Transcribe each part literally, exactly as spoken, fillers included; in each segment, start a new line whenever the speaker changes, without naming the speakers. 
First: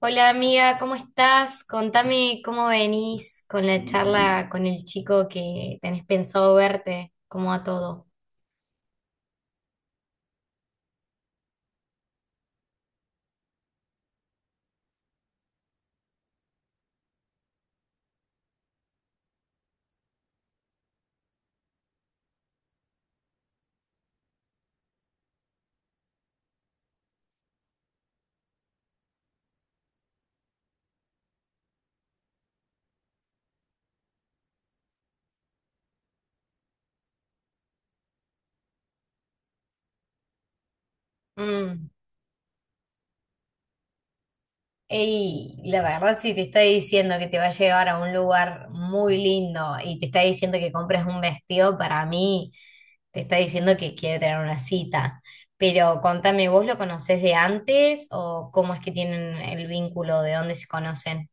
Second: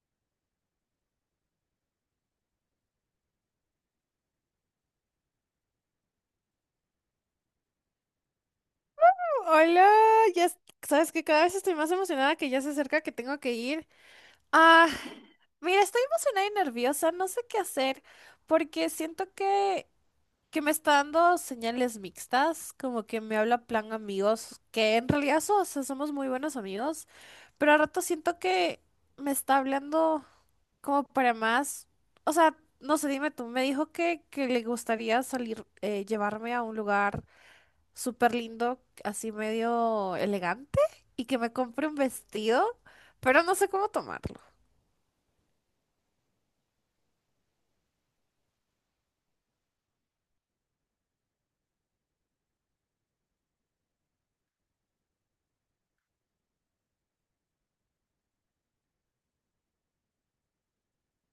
Hola amiga, ¿cómo estás? Contame cómo venís con la charla con el chico que tenés pensado verte, cómo a todo.
Hola, ya es- sabes que cada vez estoy más emocionada que ya se acerca que tengo que ir. Ah, mira, estoy emocionada y nerviosa, no sé qué hacer, porque siento que, que me está dando señales mixtas, como que me habla plan amigos, que en realidad so- o sea, somos muy buenos amigos, pero a rato siento que me está hablando como para más, o sea, no sé, dime tú, me dijo que, que le gustaría salir, eh, llevarme a un lugar súper lindo, así medio elegante, y que me compre
Mm.
un vestido, pero no sé cómo tomarlo.
Ey, la verdad si te está diciendo que te va a llevar a un lugar muy lindo y te está diciendo que compres un vestido, para mí te está diciendo que quiere tener una cita. Pero contame, ¿vos lo conocés de antes o cómo es que tienen el vínculo, de dónde se conocen?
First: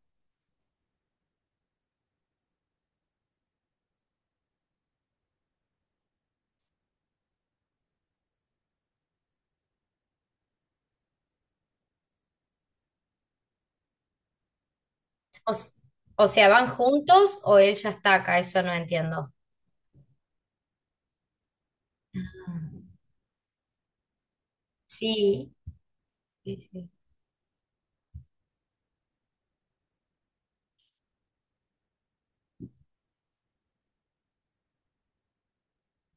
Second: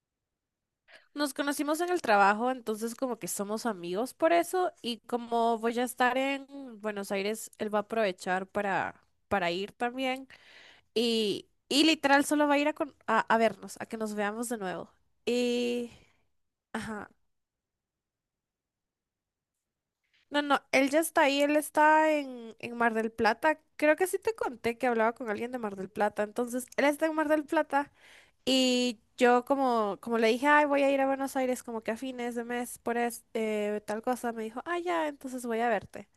Nos conocimos en el trabajo, entonces como que somos amigos por eso, y como voy a estar en Buenos Aires, él va a aprovechar para, para ir también, y, y literal solo va a ir a, con- a, a vernos, a que nos veamos de nuevo.
O, s-
Y...
o sea, ¿van
Ajá.
juntos o él ya está acá? Eso no entiendo.
No, no, él ya está ahí, él está en, en Mar del Plata. Creo que sí te conté que hablaba con alguien
Sí,
de Mar del Plata.
sí,
Entonces, él
sí.
está en Mar del Plata. Y yo como, como le dije, ay, voy a ir a Buenos Aires como que a fines de mes por es- eh, tal cosa, me dijo, ah, ya, entonces voy a verte.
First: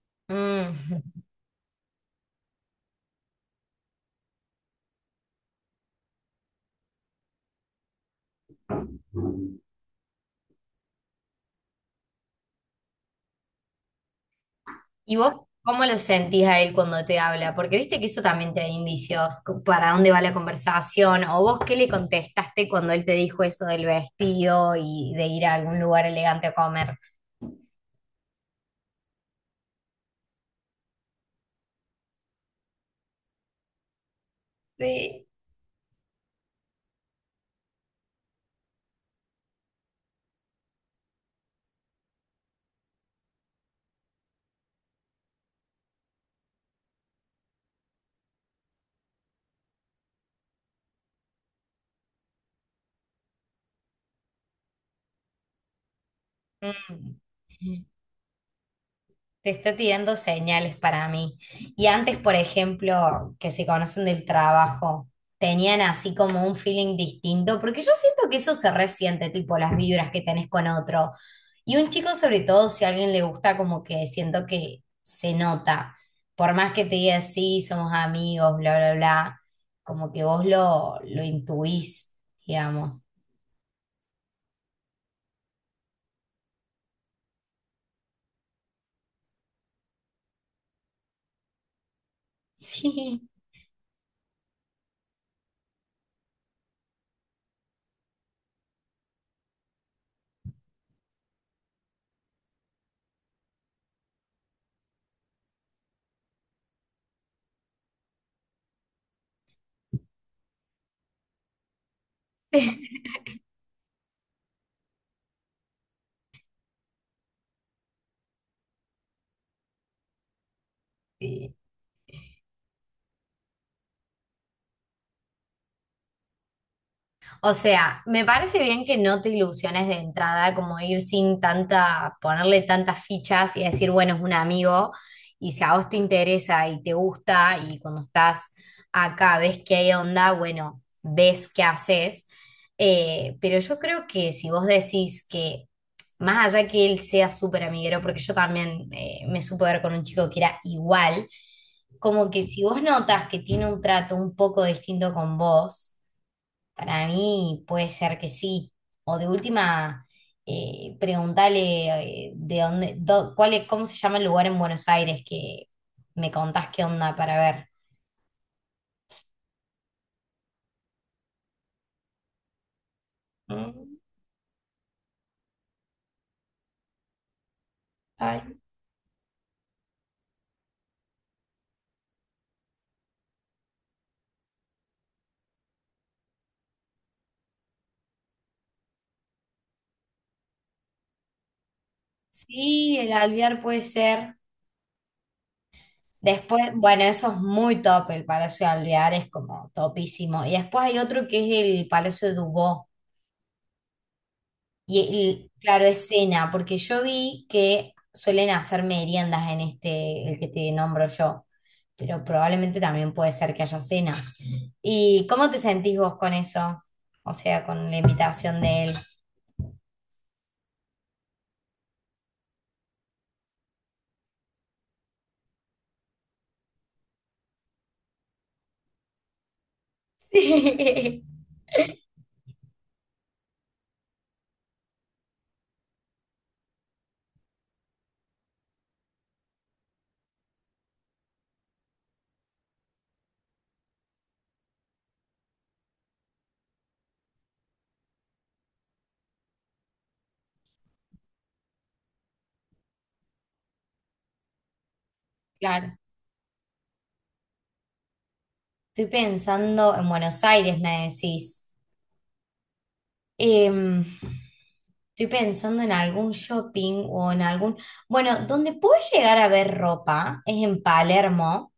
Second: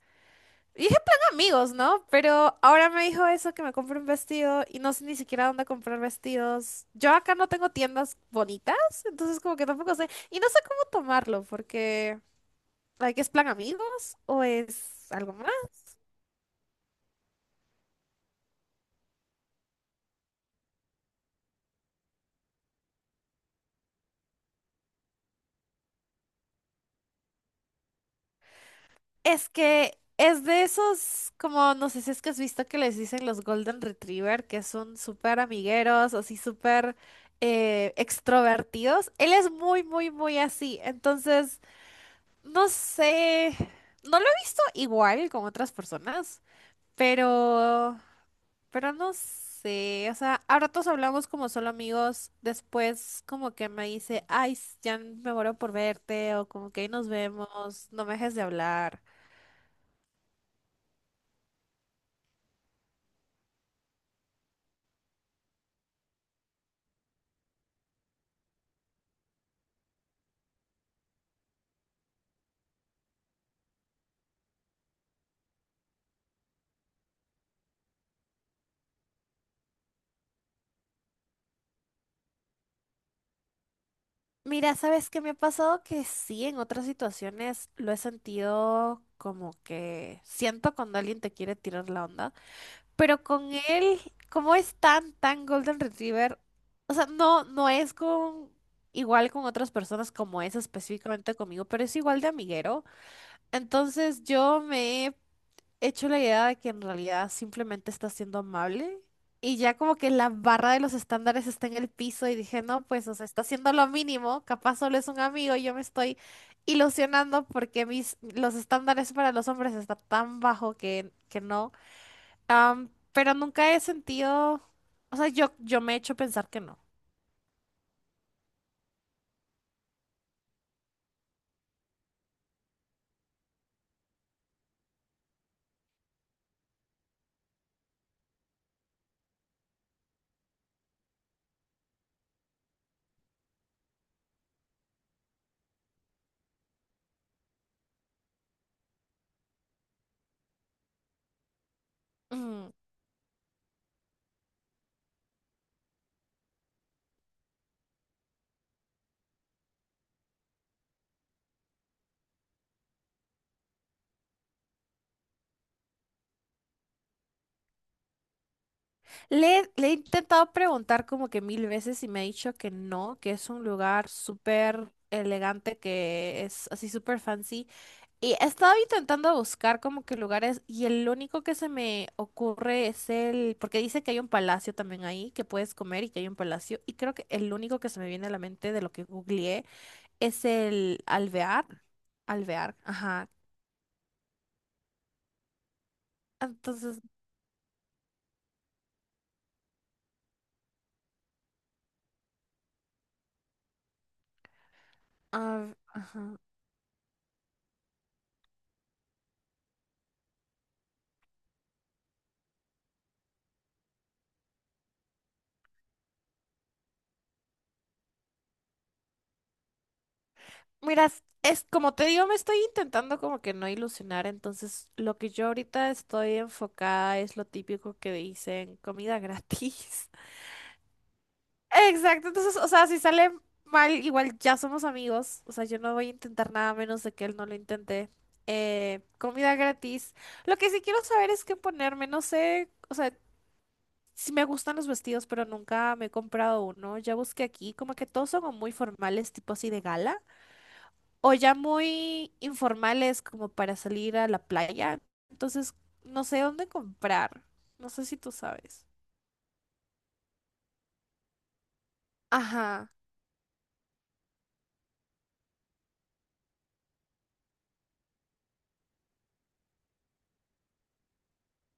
Y dije, plan
Mm.
amigos, ¿no? Pero ahora me dijo eso, que me compre un vestido y no sé ni siquiera dónde comprar vestidos. Yo acá no tengo tiendas bonitas, entonces como que tampoco sé. Y no sé cómo tomarlo, porque, like, ¿es plan amigos o es
¿Y vos
algo más?
cómo lo sentís a él cuando te habla? Porque viste que eso también te da indicios, co- para dónde va la conversación, o vos qué le contestaste cuando él te dijo eso del vestido y de ir a algún lugar elegante a comer.
Es que es de esos, como no sé si es que has visto que les dicen los Golden Retriever, que son
Sí.
súper amigueros, así súper eh, extrovertidos. Él es muy, muy, muy así. Entonces, no sé, no lo he visto igual con otras personas, pero, pero no sé. O sea, a ratos hablamos como solo amigos, después como que me dice, ay, ya me muero por verte, o como que ahí nos
Mm.
vemos, no me dejes de hablar.
Te está tirando señales para mí. Y antes, por ejemplo, que se conocen del trabajo, tenían así como un feeling distinto, porque yo siento que eso se resiente, tipo las vibras que tenés con otro. Y un chico, sobre todo, si a alguien le gusta, como que siento que se nota. Por más que te diga, sí, somos amigos, bla, bla, bla, como que vos lo, lo intuís, digamos.
Mira, ¿sabes qué me ha pasado? Que sí, en otras situaciones lo he sentido como que siento cuando alguien te quiere tirar la onda, pero con él, como es tan, tan Golden Retriever, o sea, no, no es con igual con otras personas como es específicamente conmigo, pero es igual de amiguero. Entonces yo me he hecho la idea de que en realidad simplemente está siendo amable y ya como que la barra de los estándares está en el piso y dije, no, pues, o sea, está haciendo lo mínimo, capaz solo es un amigo y yo me estoy ilusionando porque mis, los estándares para los hombres están tan bajo que, que
Sí.
no. Am, pero nunca he sentido, o sea, yo, yo me he hecho pensar que no.
O sea, me parece bien que no te ilusiones de entrada, como ir sin tanta, ponerle tantas fichas y decir, bueno, es un amigo, y si a vos te interesa y te gusta, y cuando estás acá ves que hay onda, bueno, ves qué haces. Eh, pero yo creo que si vos decís que, más allá que él sea súper amiguero, porque yo también eh, me supe ver con un chico que era igual, como que si vos notas que tiene un trato un poco distinto con vos, para mí puede ser que sí. O de última, eh, preguntale eh, de dónde, do- cuál es- cómo se llama el lugar en Buenos Aires que me contás qué onda para ver.
Le, le he intentado preguntar como que mil veces y me ha dicho que no, que es un
Mm,
lugar súper elegante, que es así súper fancy. Y he
ay,
estado intentando buscar como que lugares y el único que se me ocurre es el, porque dice que hay un palacio también ahí, que puedes comer y que hay un palacio. Y creo que el único que se me viene a la mente de lo que googleé es el Alvear. Alvear,
sí, el
ajá.
Alvear puede ser. Después,
Entonces,
bueno, eso es muy top, el Palacio de Alvear es como topísimo. Y después hay otro que es el Palacio de Dubó. Y, el-
ah,
claro, es
ajá.
cena, porque yo vi que suelen hacer meriendas en este, el que te nombro yo, pero probablemente también puede ser que haya cenas. ¿Y cómo te sentís vos con eso? O sea, con la invitación de él.
Mira, es como te digo, me estoy intentando como que no ilusionar, entonces lo que yo ahorita estoy enfocada es lo típico que dicen, comida gratis.
Sí,
Exacto, entonces, o sea, si sale mal, igual ya somos amigos, o sea, yo no voy a intentar nada menos de que él no lo intente. Eh, comida gratis. Lo que sí quiero saber es qué ponerme, no sé, o sea, si me gustan los vestidos, pero nunca me he comprado uno. Ya busqué aquí, como que todos son muy formales, tipo así de gala o ya muy informales como para salir a la playa. Entonces,
claro.
no sé dónde comprar. No sé si tú sabes.
Estoy pensando en Buenos Aires, me decís.
Ajá.
Em, Estoy pensando en algún shopping o en algún... Bueno, donde puedes llegar a ver ropa es en Palermo,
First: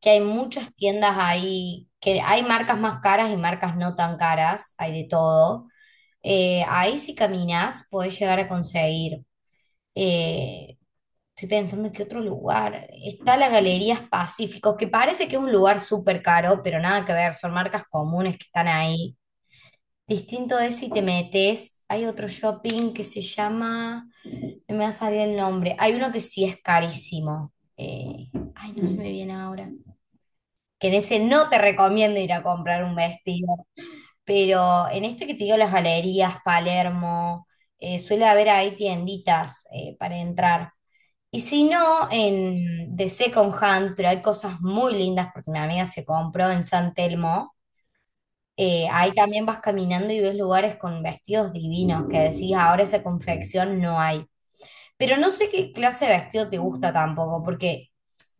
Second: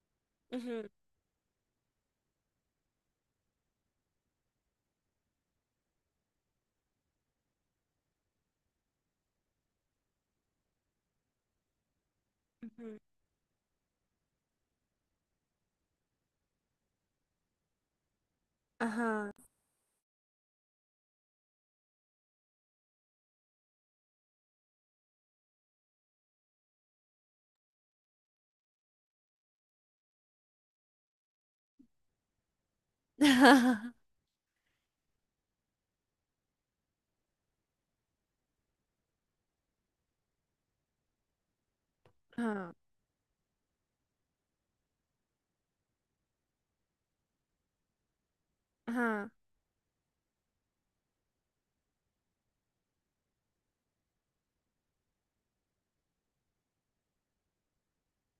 que hay muchas
Ujú,
tiendas ahí, que hay marcas más caras y marcas no tan caras, hay de todo. Eh, ahí si caminas podés llegar a conseguir. eh, Estoy pensando en qué otro lugar.
ujú.
Está la Galerías Pacíficos, que parece que es un lugar súper caro, pero nada que ver, son marcas comunes que están ahí.
Ajá.
Distinto es si te metes, hay otro shopping que se llama, no me va a salir el nombre, hay uno que sí es carísimo. Eh, ay, no se me viene ahora, que en ese no te recomiendo ir a comprar un vestido, pero en este que te digo, las galerías, Palermo, eh, suele haber ahí tienditas eh, para entrar. Y si no,
Ajá,
en de Second Hand, pero hay cosas muy lindas porque mi amiga se compró en San Telmo. Eh, ahí
ajá.
también vas caminando y ves lugares con vestidos divinos que decís, "Ah, ahora esa confección no hay". Pero no sé qué clase de vestido te gusta tampoco, porque,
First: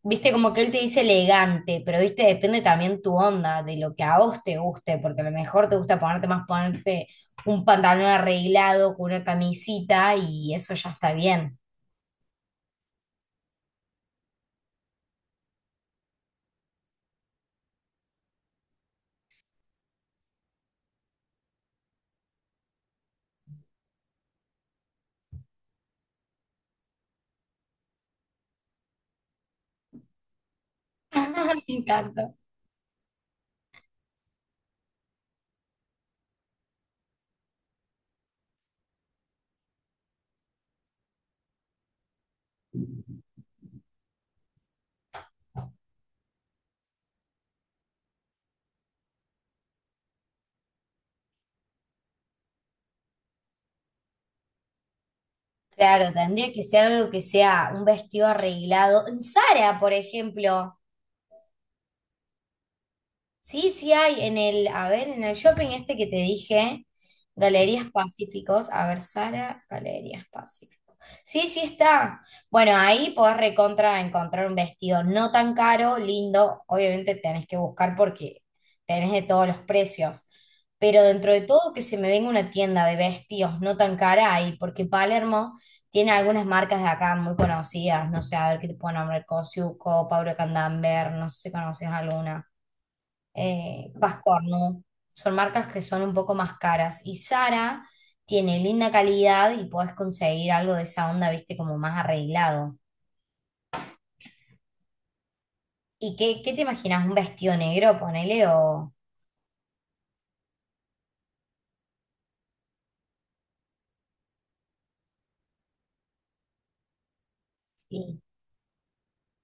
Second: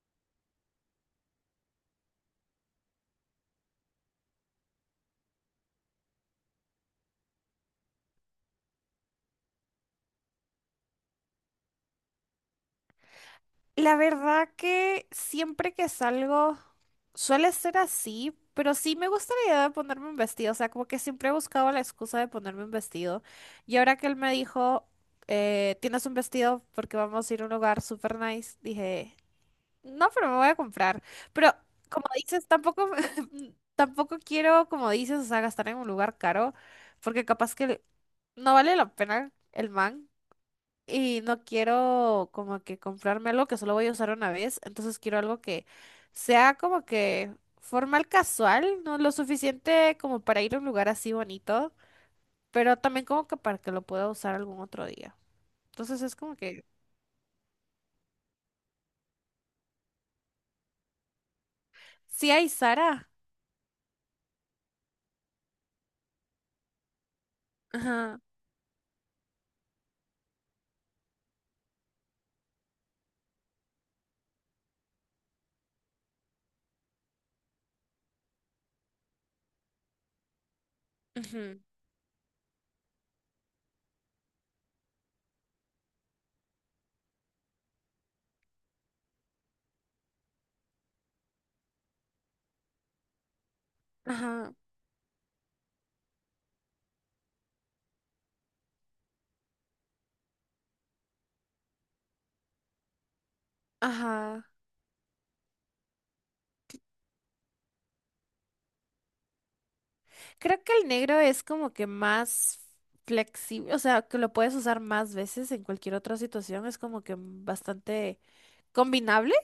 viste, como que él te dice elegante, pero, viste, depende también tu onda, de lo que a vos te guste, porque a lo mejor te gusta ponerte más ponerte un pantalón arreglado con una camisita y eso ya está bien.
La verdad que siempre que salgo suele ser así, pero sí me gusta la idea de ponerme un vestido. O sea, como que siempre he buscado la excusa de ponerme un vestido. Y ahora que él me dijo, eh, tienes un vestido porque vamos a ir a un lugar super nice, dije, no, pero me voy a comprar. Pero
Me
como
encanta.
dices, tampoco, tampoco quiero, como dices, o sea, gastar en un lugar caro, porque capaz que no vale la pena el man. Y no quiero como que comprarme algo que solo voy a usar una vez. Entonces quiero algo que sea como que formal casual, ¿no? Lo suficiente como para ir a un lugar así bonito, pero también como que para que lo pueda usar algún otro día. Entonces
Claro,
es como
tendría que
que,
ser algo que sea un vestido arreglado. En Zara, por ejemplo.
sí hay Sara.
Sí, sí hay en el, a ver, en el shopping este que te dije, Galerías
Ajá,
Pacíficos, a ver, Sara, Galerías Pacíficos. Sí, sí está. Bueno, ahí podés recontra encontrar un vestido no tan caro, lindo. Obviamente tenés que buscar porque tenés de todos los precios. Pero dentro de
ujú,
todo que se me venga una tienda de vestidos no tan cara ahí, porque Palermo tiene algunas marcas de acá muy conocidas. No sé, a ver qué te puedo nombrar, Cosiuco, Paula Candamber, no sé si conoces alguna, eh,
ajá,
Vascornu. Son marcas que son un poco más caras. Y Zara tiene linda calidad y podés conseguir algo de esa onda, viste, como más arreglado.
ajá.
¿Y qué, qué te imaginas? ¿Un vestido negro, ponele o...?
Creo que el negro es como que más flexible, o sea, que lo puedes usar más veces en cualquier otra situación, es como que bastante
Sí.
combinable.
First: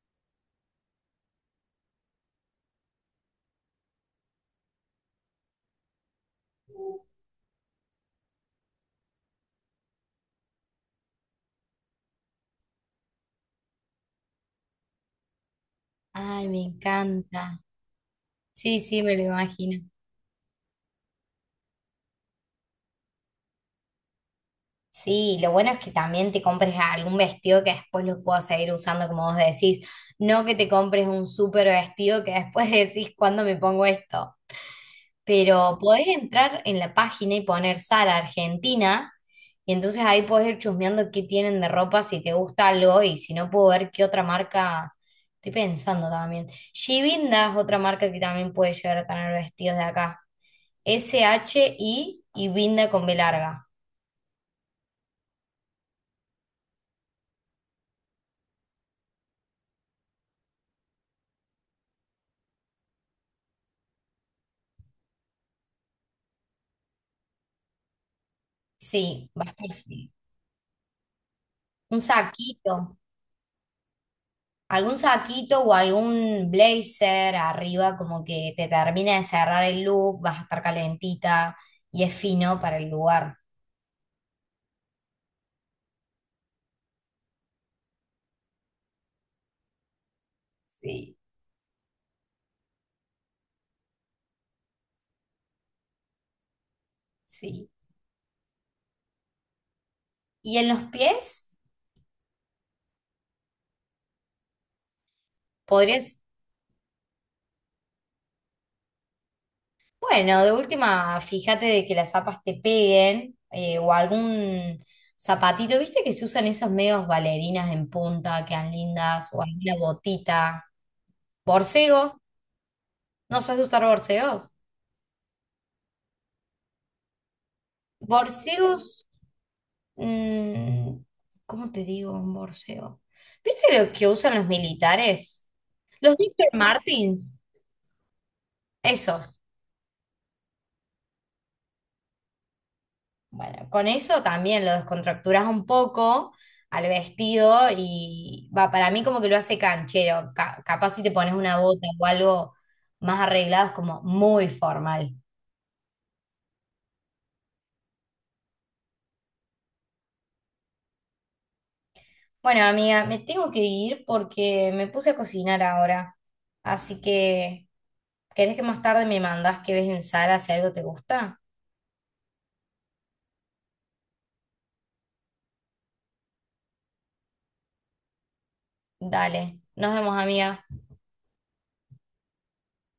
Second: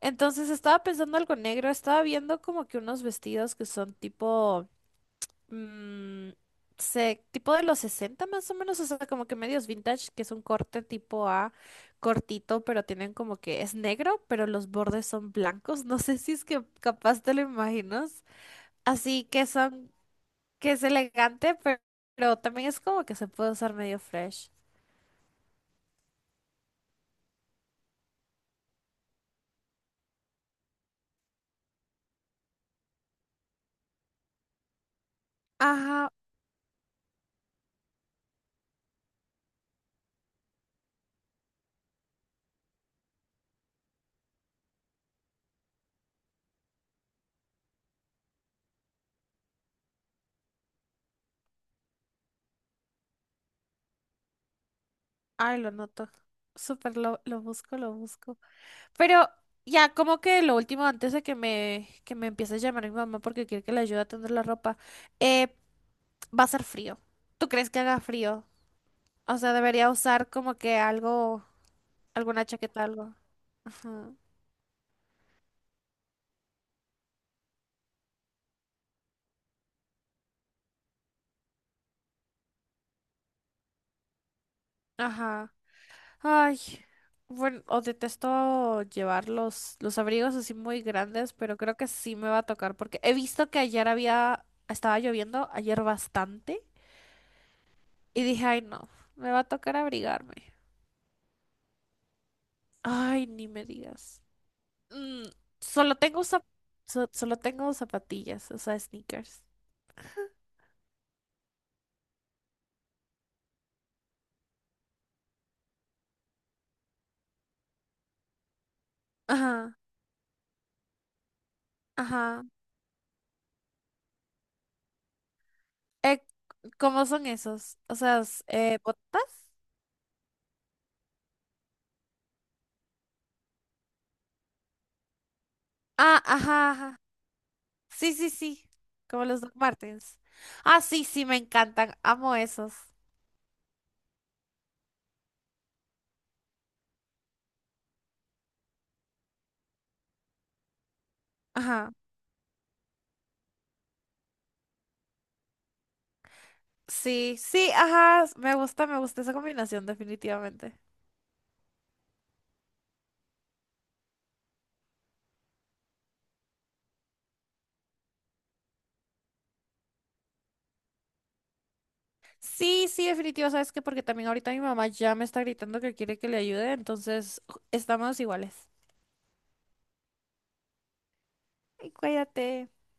Entonces estaba pensando algo negro, estaba viendo como que unos vestidos que son tipo, mm, se- tipo de los sesenta más o menos, o sea, como que medios vintage, que es un corte tipo A cortito, pero tienen como que es negro, pero los bordes son blancos. No sé si es
Ay, me
que capaz te lo
encanta.
imaginas.
Sí, sí, me lo
Así que
imagino.
son que es elegante, pero, pero también es como que se puede usar medio fresh.
Sí, lo bueno es que también te compres algún vestido que después lo puedas seguir usando como vos decís. No que te compres un súper vestido que después decís, ¿cuándo me pongo esto? Pero podés
Ajá,
entrar en la página y poner Zara Argentina, y entonces ahí podés ir chusmeando qué tienen de ropa, si te gusta algo, y si no puedo ver qué otra marca, estoy pensando también. Shivinda es otra marca que también puede llegar a tener vestidos de acá. S-H-I y Vinda con B larga.
ay, lo noto. Súper, lo, lo busco, lo busco. Pero ya, como que lo último, antes de que me, que me empiece a llamar mi mamá porque quiere que le ayude a tender la ropa, eh, va a ser frío. ¿Tú crees que haga frío?
Sí,
O sea, debería
bastante.
usar como que algo,
Un
alguna chaqueta,
saquito.
algo. Ajá.
Algún saquito o algún blazer arriba como que te termina de cerrar el look, vas a estar calentita y es fino para el lugar.
Ajá. Ay, bueno, o detesto llevar los, los abrigos así muy
Sí,
grandes, pero creo que sí me va a tocar porque he visto que ayer había, estaba lloviendo, ayer bastante,
sí.
y dije, ay no, me va a tocar abrigarme.
Y en los pies
Ay, ni me digas. Mm, solo
podrías,
tengo zap- so- solo tengo zapatillas, o sea, sneakers.
bueno, de última, fíjate de que las zapas te peguen, eh, o algún zapatito, ¿viste que se usan esos medios bailarinas en punta, quedan lindas, o alguna
Ajá,
botita? Borcego,
ajá.
¿no sos de usar borseos?
Eh, ¿cómo son esos? O sea, s- eh,
Borseos.
botas.
Mm, ¿cómo te digo un borseo? ¿Viste lo que usan los militares? Los
Ah,
doctor
ajá,
Martins,
sí, sí, sí. Como
esos.
los Doc Martens. Ah, sí, sí, me encantan. Amo esos.
Bueno, con eso también lo descontracturas un poco al vestido y va, para mí como que lo hace canchero. Ca- capaz si te pones una bota
Ajá.
o algo más arreglado es como muy formal.
Sí, sí, ajá. Me gusta, me gusta esa combinación, definitivamente.
Bueno, amiga, me tengo que ir porque me puse a cocinar ahora. Así que, ¿querés que más tarde me mandas que ves en sala si algo te gusta?
Sí, sí, definitivo. ¿Sabes qué? Porque también ahorita mi mamá ya me está gritando que quiere que le ayude, entonces ju- estamos iguales.
Dale, nos vemos, amiga.
Ay, cuídate.